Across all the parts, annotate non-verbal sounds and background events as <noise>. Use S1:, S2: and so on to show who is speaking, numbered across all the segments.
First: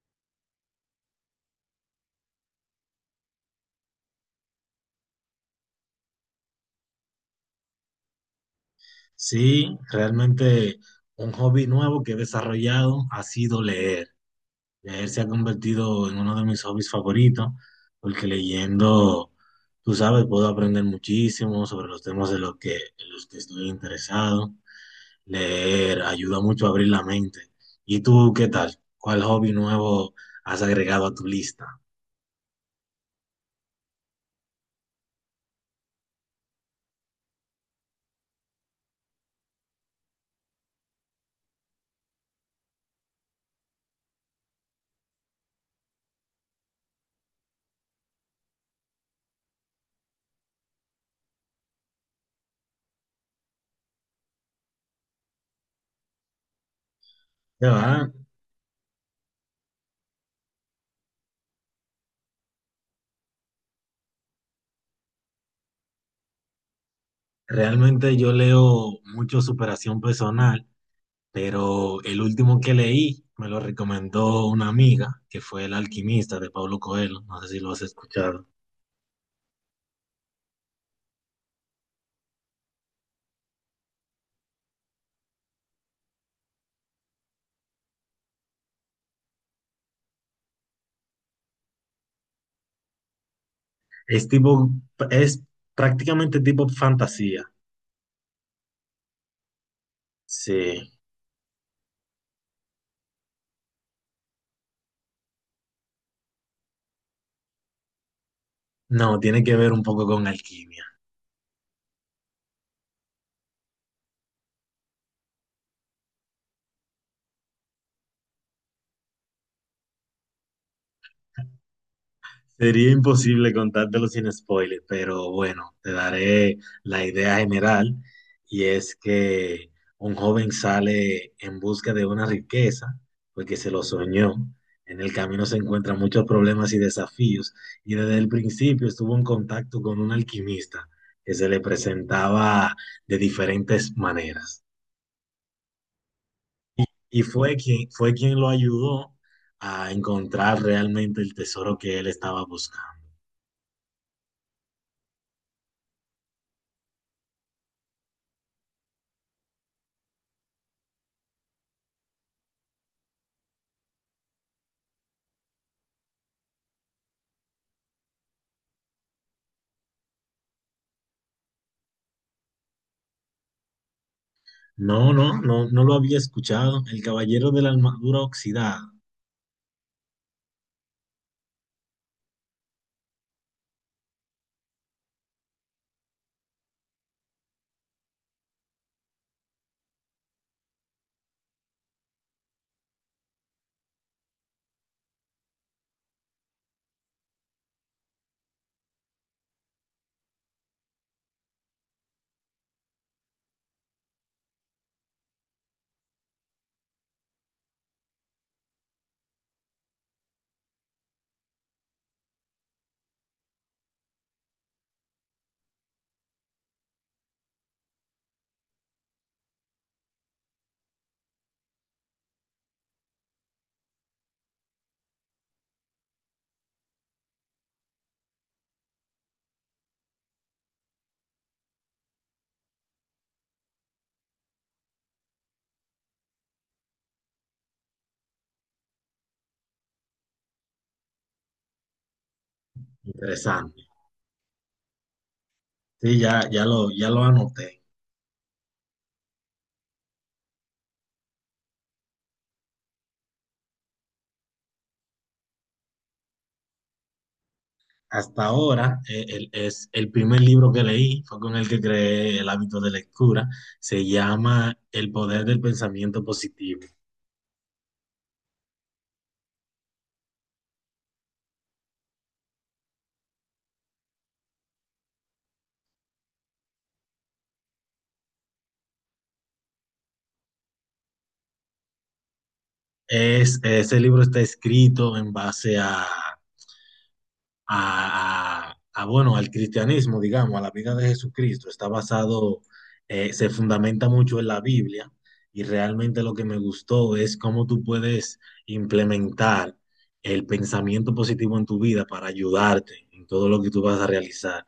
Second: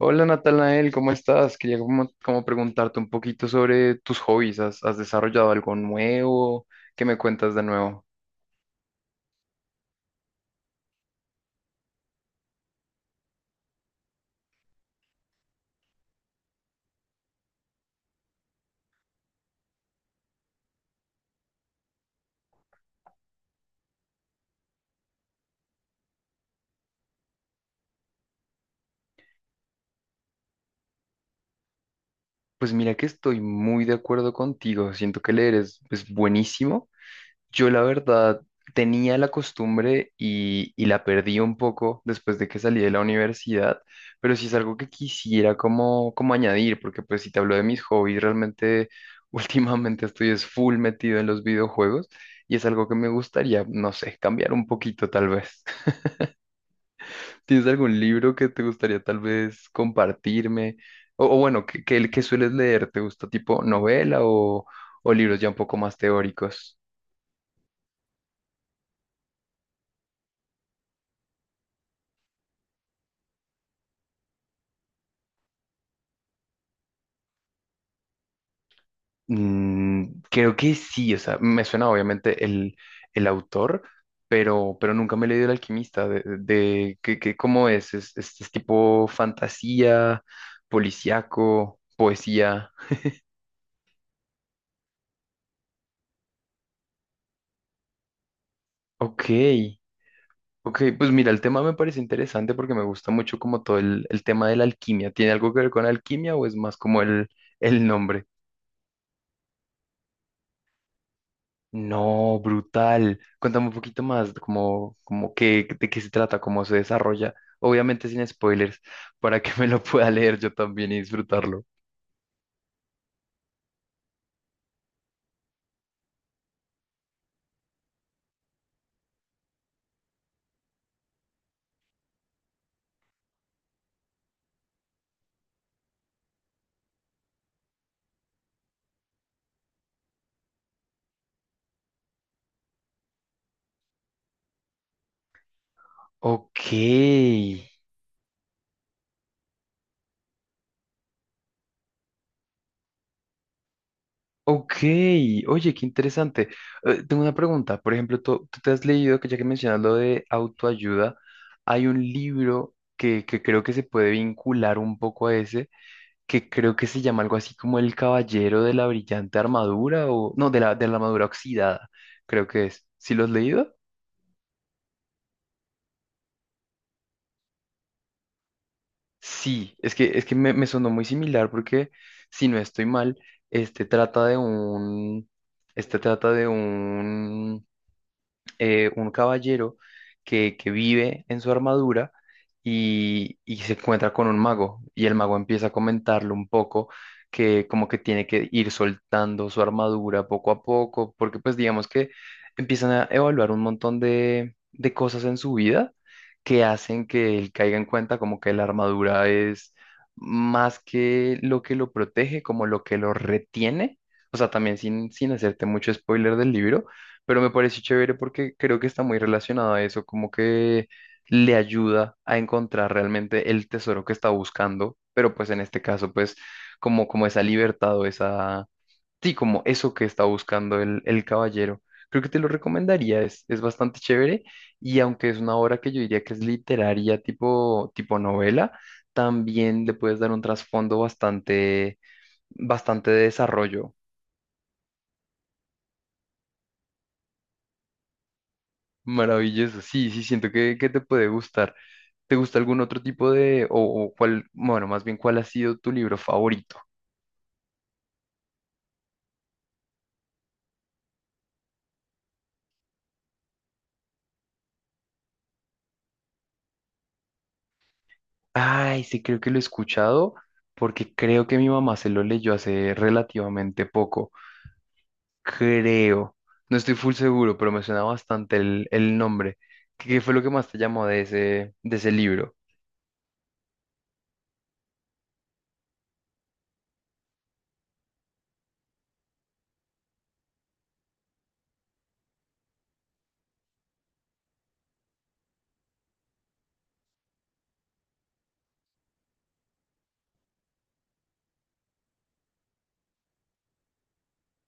S1: Hola Natanael, ¿cómo estás? Quería como preguntarte un poquito sobre tus hobbies. ¿Has desarrollado algo nuevo? ¿Qué me cuentas de nuevo?
S2: Sí, realmente un hobby nuevo que he desarrollado ha sido leer. Leer se ha convertido en uno de mis hobbies favoritos, porque leyendo, tú sabes, puedo aprender muchísimo sobre los temas de en los que estoy interesado. Leer ayuda mucho a abrir la mente. ¿Y tú qué tal? ¿Cuál hobby nuevo has agregado a tu lista?
S1: Pues mira que estoy muy de acuerdo contigo. Siento que leer es buenísimo. Yo la verdad tenía la costumbre y la perdí un poco después de que salí de la universidad, pero sí es algo que quisiera como añadir, porque pues si te hablo de mis hobbies, realmente <laughs> últimamente estoy es full metido en los videojuegos y es algo que me gustaría, no sé, cambiar un poquito tal vez. <laughs> ¿Tienes
S2: Ya
S1: algún
S2: va.
S1: libro que te gustaría tal vez compartirme? O bueno, que sueles leer? ¿Te gusta tipo novela o libros ya un poco más teóricos?
S2: Realmente yo leo mucho superación personal, pero el último que leí me lo recomendó una amiga, que fue El alquimista de Pablo Coelho, no sé si lo has escuchado.
S1: Mm, creo que sí, o sea, me suena obviamente el autor, pero nunca me he leído El Alquimista, ¿cómo es? ¿Es, es tipo fantasía, policíaco, poesía?
S2: Es tipo, es prácticamente tipo fantasía.
S1: Ok,
S2: Sí,
S1: ok, pues mira, el tema me parece interesante porque me gusta mucho como todo el tema de la alquimia. ¿Tiene algo que ver con alquimia o es más como el nombre?
S2: no, tiene que ver un poco con alquimia.
S1: No, brutal. Cuéntame un poquito más, como qué, de qué se trata, cómo se desarrolla. Obviamente sin spoilers, <laughs> para que me lo pueda leer yo también y disfrutarlo.
S2: Sería imposible contártelo sin spoiler, pero bueno, te daré la idea general, y es que un joven sale en busca de una riqueza porque se lo soñó. En el camino se encuentran muchos problemas y desafíos, y desde el principio estuvo en contacto con un alquimista que se le presentaba de diferentes maneras,
S1: Ok,
S2: y fue quien lo ayudó a encontrar realmente el tesoro que él estaba buscando.
S1: ok. Oye, qué interesante. Tengo una pregunta. Por ejemplo, tú te has leído, que ya que mencionas lo de autoayuda, hay un libro que creo que se puede vincular un poco a ese, que creo que se llama algo así como el Caballero de la Brillante Armadura o no, de la Armadura Oxidada, creo que es. ¿Sí lo has leído?
S2: No, no, no, no lo había escuchado. El Caballero de la Armadura Oxidada.
S1: Sí, es que me, me sonó muy similar porque, si no estoy mal, este trata de un, este trata de un caballero que vive en su armadura y se encuentra con un mago y el mago empieza a comentarle un poco que como que tiene que ir soltando su armadura poco a poco, porque pues digamos que empiezan a evaluar un montón de cosas en su vida que hacen que él caiga en cuenta como que la armadura es más que lo protege, como lo que lo retiene. O sea, también sin hacerte mucho spoiler del libro, pero me parece chévere porque creo que está muy relacionado a eso, como que le ayuda a encontrar realmente el tesoro que está buscando, pero pues en este caso, pues como esa libertad o sí, como eso que está buscando el caballero. Creo que te lo recomendaría, es bastante chévere y aunque es una obra que yo diría que es literaria tipo novela, también le puedes dar un trasfondo bastante de
S2: Interesante.
S1: desarrollo.
S2: Sí, ya lo anoté.
S1: Maravilloso, sí, sí, siento que te puede gustar. ¿Te gusta algún otro tipo de, o cuál, bueno, más bien cuál ha sido tu libro favorito?
S2: Hasta ahora, es el primer libro que leí, fue con el que creé el hábito de lectura. Se llama El poder del pensamiento positivo.
S1: Ay, sí, creo que lo he escuchado porque creo que mi mamá se lo leyó hace relativamente poco. Creo. No estoy full seguro, pero me suena bastante el nombre. ¿Qué fue lo que más te llamó de ese libro?
S2: Es, ese libro está escrito en base a bueno, al cristianismo, digamos, a la vida de Jesucristo. Está basado, se fundamenta mucho en la Biblia, y realmente lo que me gustó es cómo tú puedes implementar el pensamiento positivo en tu vida para ayudarte en todo lo que tú vas a realizar.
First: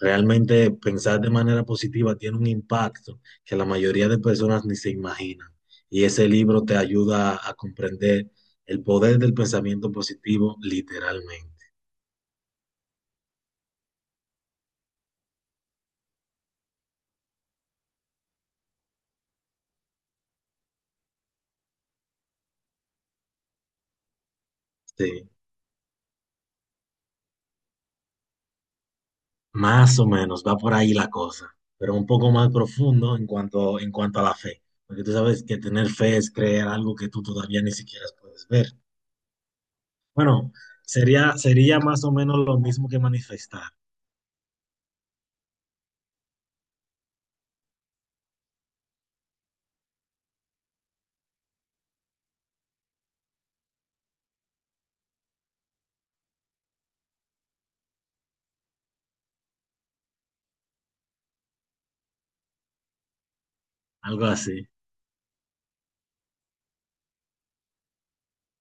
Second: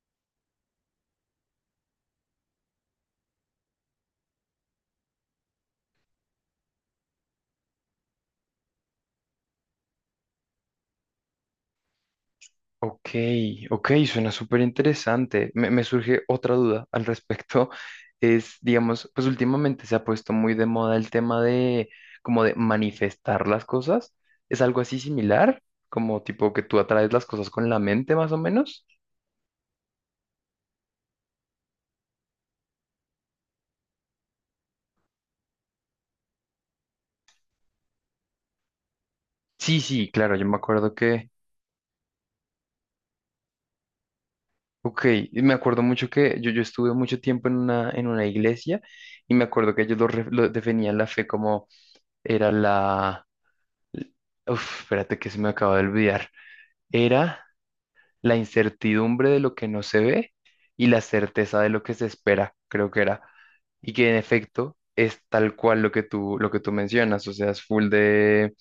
S2: Realmente pensar de manera positiva tiene un impacto que la mayoría de personas ni se imaginan. Y ese libro te ayuda a comprender el poder del pensamiento positivo literalmente.
S1: Ok, ok, suena súper interesante. Me surge otra duda al respecto. <laughs> Es, digamos, pues últimamente se ha puesto muy de moda el tema de como de manifestar las cosas. ¿Es algo así
S2: Sí.
S1: similar? Como tipo que tú atraes las cosas con la mente más o menos.
S2: Más o menos, va por ahí la cosa, pero un poco más profundo en cuanto a la fe, porque tú sabes que tener fe es creer algo que tú todavía ni siquiera puedes ver.
S1: Sí, sí, claro, yo
S2: Bueno,
S1: me acuerdo que,
S2: sería más o menos lo mismo que manifestar,
S1: ok, y me acuerdo mucho que yo estuve mucho tiempo en en una iglesia y me acuerdo que ellos lo definían la fe como era la... Uf, espérate que se me acaba de olvidar. Era... la incertidumbre de lo que no se ve y la certeza de lo que se espera, creo que era. Y que en
S2: algo así,
S1: efecto es tal cual lo que tú mencionas, o sea, es full de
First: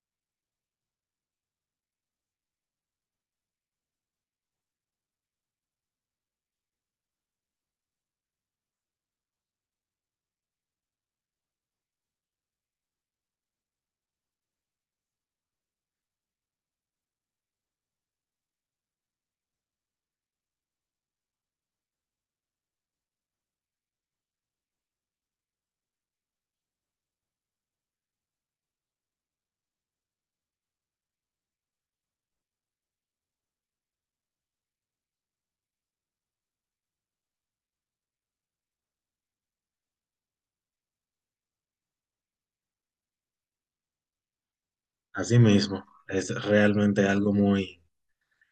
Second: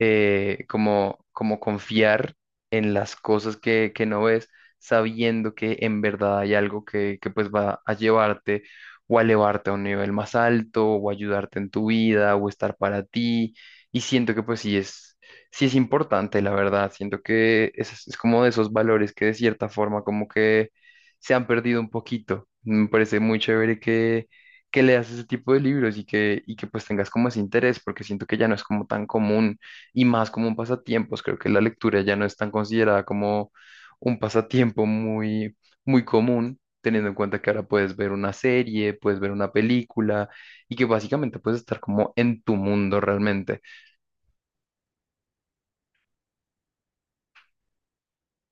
S1: como, como confiar en las cosas que no ves, sabiendo que en verdad hay algo que pues va a llevarte o a elevarte a un nivel más alto o ayudarte en tu vida o estar para ti. Y siento que pues sí es importante, la verdad. Siento que es como de esos valores que de cierta forma como que se han perdido un poquito. Me parece muy chévere que leas ese tipo de libros y que pues tengas como ese interés, porque siento que ya no es como tan común y más como un pasatiempos. Creo que la lectura ya no es tan considerada como un pasatiempo muy, muy común. Teniendo en cuenta que ahora puedes ver una serie, puedes ver una película y que básicamente puedes estar como en tu mundo realmente.
S2: así mismo. Es realmente algo muy,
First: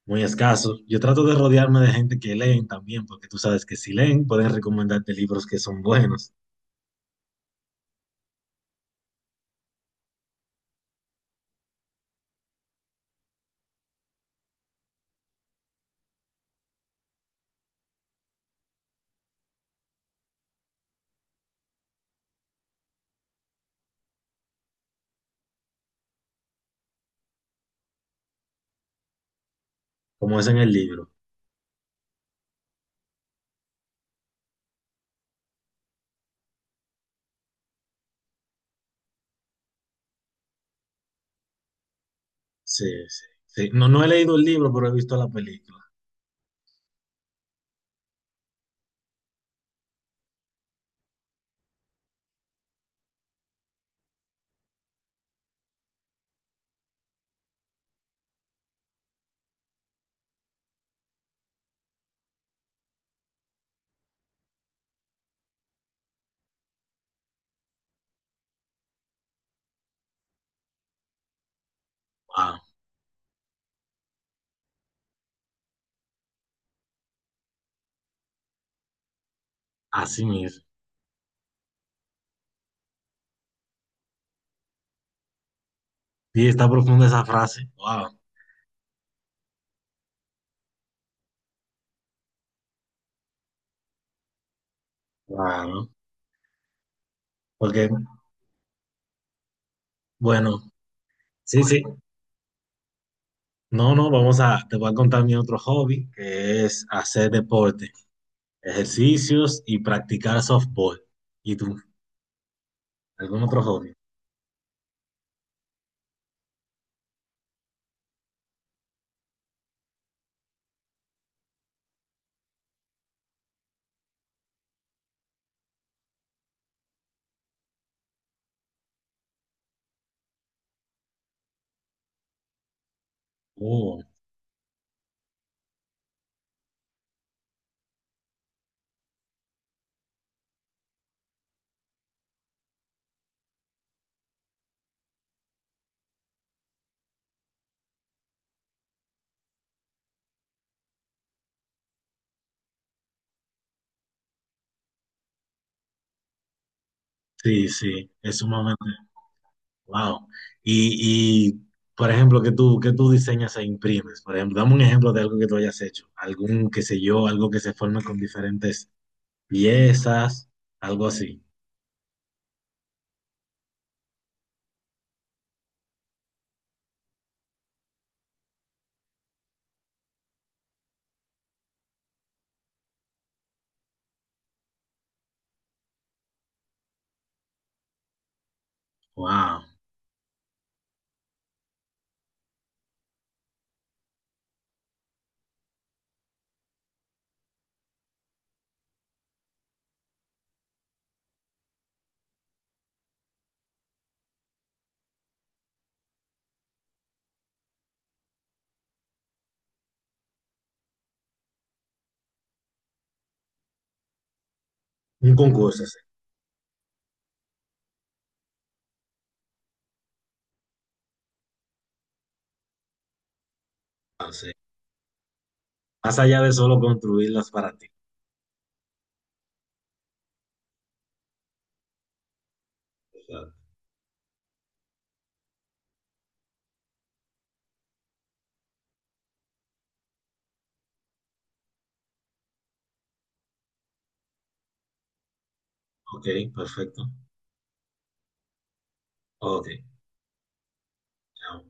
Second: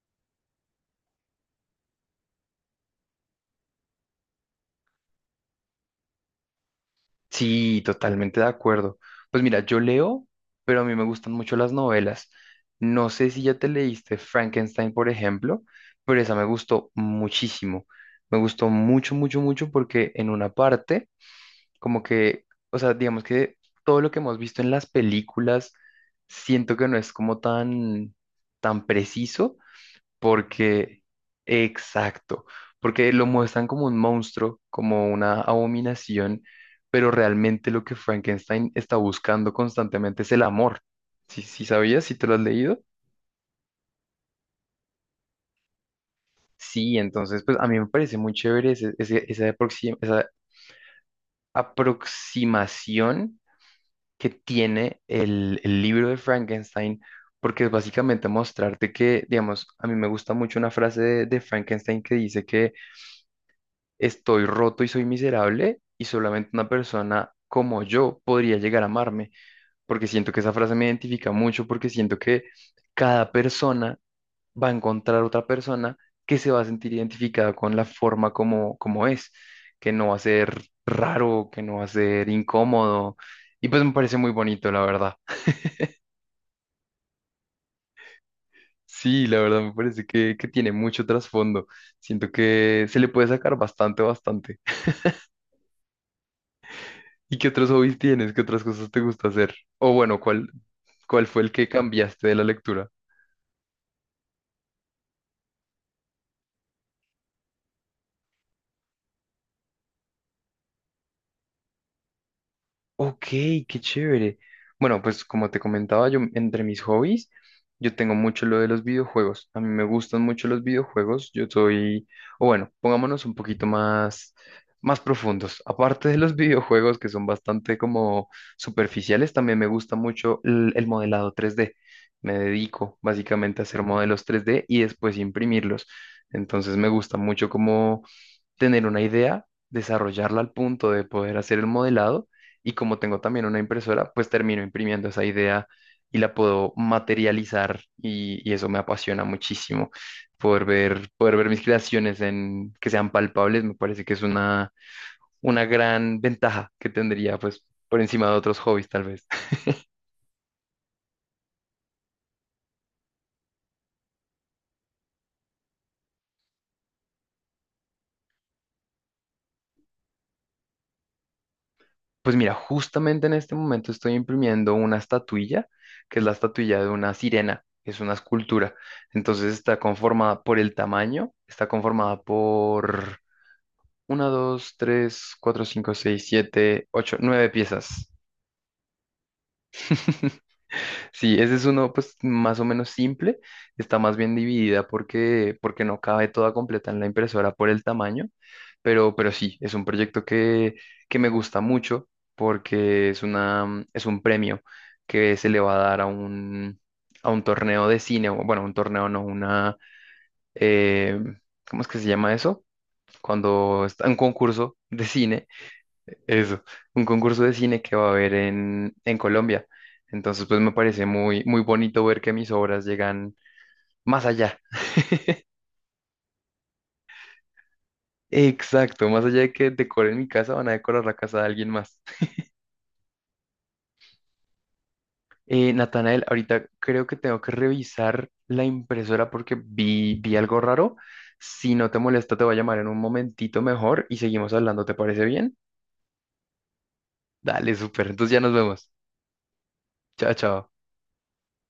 S2: muy escaso. Yo trato de rodearme de gente que leen también, porque tú sabes que si leen pueden recomendarte libros que son buenos,
S1: Sí, totalmente de acuerdo. Pues mira, yo leo, pero a mí me gustan mucho las novelas. No sé si ya te leíste Frankenstein, por ejemplo, pero esa me gustó muchísimo. Me gustó mucho, mucho, mucho porque en una parte, como que, o sea, digamos que todo lo que hemos visto en las películas, siento que no es como tan preciso,
S2: como es en el
S1: porque,
S2: libro.
S1: exacto, porque lo muestran como un monstruo, como una abominación, pero realmente lo que Frankenstein está buscando constantemente es el amor. ¿Sí, sí sabías? ¿Sí te lo has leído?
S2: Sí, sí, sí. No, no he leído el libro, pero he visto la película.
S1: Sí, entonces, pues a mí me parece muy chévere esa aproximación que tiene el libro de Frankenstein, porque es básicamente mostrarte que, digamos, a mí me gusta mucho una frase de Frankenstein que dice que estoy roto y soy miserable y solamente una persona como yo podría llegar a amarme, porque siento que esa frase me identifica mucho, porque siento que
S2: Wow,
S1: cada persona va a encontrar otra persona que se va a sentir identificada con la forma como, como es, que no va a
S2: así
S1: ser
S2: mismo.
S1: raro, que no va a ser incómodo, y pues me parece muy bonito, la verdad.
S2: Sí, está profunda esa frase. Wow.
S1: Sí, la verdad me parece que tiene mucho trasfondo. Siento que se le puede sacar bastante, bastante.
S2: Claro.
S1: ¿Y qué otros
S2: Porque,
S1: hobbies tienes? ¿Qué otras cosas te gusta hacer? O bueno, ¿cuál,
S2: bueno,
S1: cuál fue el
S2: sí,
S1: que
S2: sí.
S1: cambiaste de la lectura?
S2: No, no, vamos a, te voy a contar mi otro hobby, que es hacer deporte, ejercicios y practicar softball. ¿Y tú?
S1: Ok,
S2: ¿Algún otro
S1: qué
S2: hobby?
S1: chévere. Bueno, pues como te comentaba, yo entre mis hobbies, yo tengo mucho lo de los videojuegos. A mí me gustan mucho los videojuegos. Yo soy, o bueno, pongámonos un poquito más profundos. Aparte de los <laughs> videojuegos que son bastante como superficiales, también me gusta mucho el modelado 3D. Me dedico básicamente a hacer
S2: Oh,
S1: modelos 3D y después imprimirlos. Entonces me gusta mucho como tener una idea, desarrollarla al punto de poder hacer el modelado y como tengo también una impresora, pues termino imprimiendo esa idea y la puedo materializar y eso me apasiona muchísimo. Poder ver mis creaciones en, que sean palpables me parece que es una gran ventaja que tendría pues
S2: sí,
S1: por
S2: sí,
S1: encima de
S2: es
S1: otros
S2: sumamente,
S1: hobbies tal vez.
S2: wow. Y, y, por ejemplo, qué tú diseñas e imprimes? Por ejemplo, dame un ejemplo de algo que tú hayas hecho. Algún, qué sé yo, algo que se forme con diferentes piezas, algo así.
S1: Pues mira, justamente en este momento estoy imprimiendo una estatuilla, que es la estatuilla de una sirena, es una escultura. Entonces está conformada por el tamaño, está conformada por una, 2, 3, 4, 5, 6, 7, 8, 9 piezas.
S2: Wow.
S1: <laughs> Sí, ese es uno pues más o menos simple, está más bien dividida porque, porque no cabe toda completa en la impresora por el tamaño, pero sí, es un proyecto que me gusta mucho porque es una, es un premio que se le va a dar a un torneo de cine, o bueno, un torneo no, una, eh, ¿cómo es que se llama eso? Cuando está un concurso de
S2: Un
S1: cine
S2: concurso.
S1: eso, un concurso de cine que va a haber en Colombia. Entonces, pues me parece muy, muy bonito ver que mis obras llegan más
S2: Ah, sí.
S1: allá.
S2: Más allá de solo construirlas para ti.
S1: Exacto, más allá de que decoren mi casa, van a decorar la casa de alguien más.
S2: O sea,
S1: Natanael, ahorita creo que tengo que revisar la impresora porque vi algo raro. Si no te molesta, te voy a llamar en un momentito mejor y seguimos hablando, ¿te parece bien?
S2: ok, perfecto.
S1: Dale, súper. Entonces ya nos vemos.
S2: Ok.
S1: Chao, chao.
S2: Ya.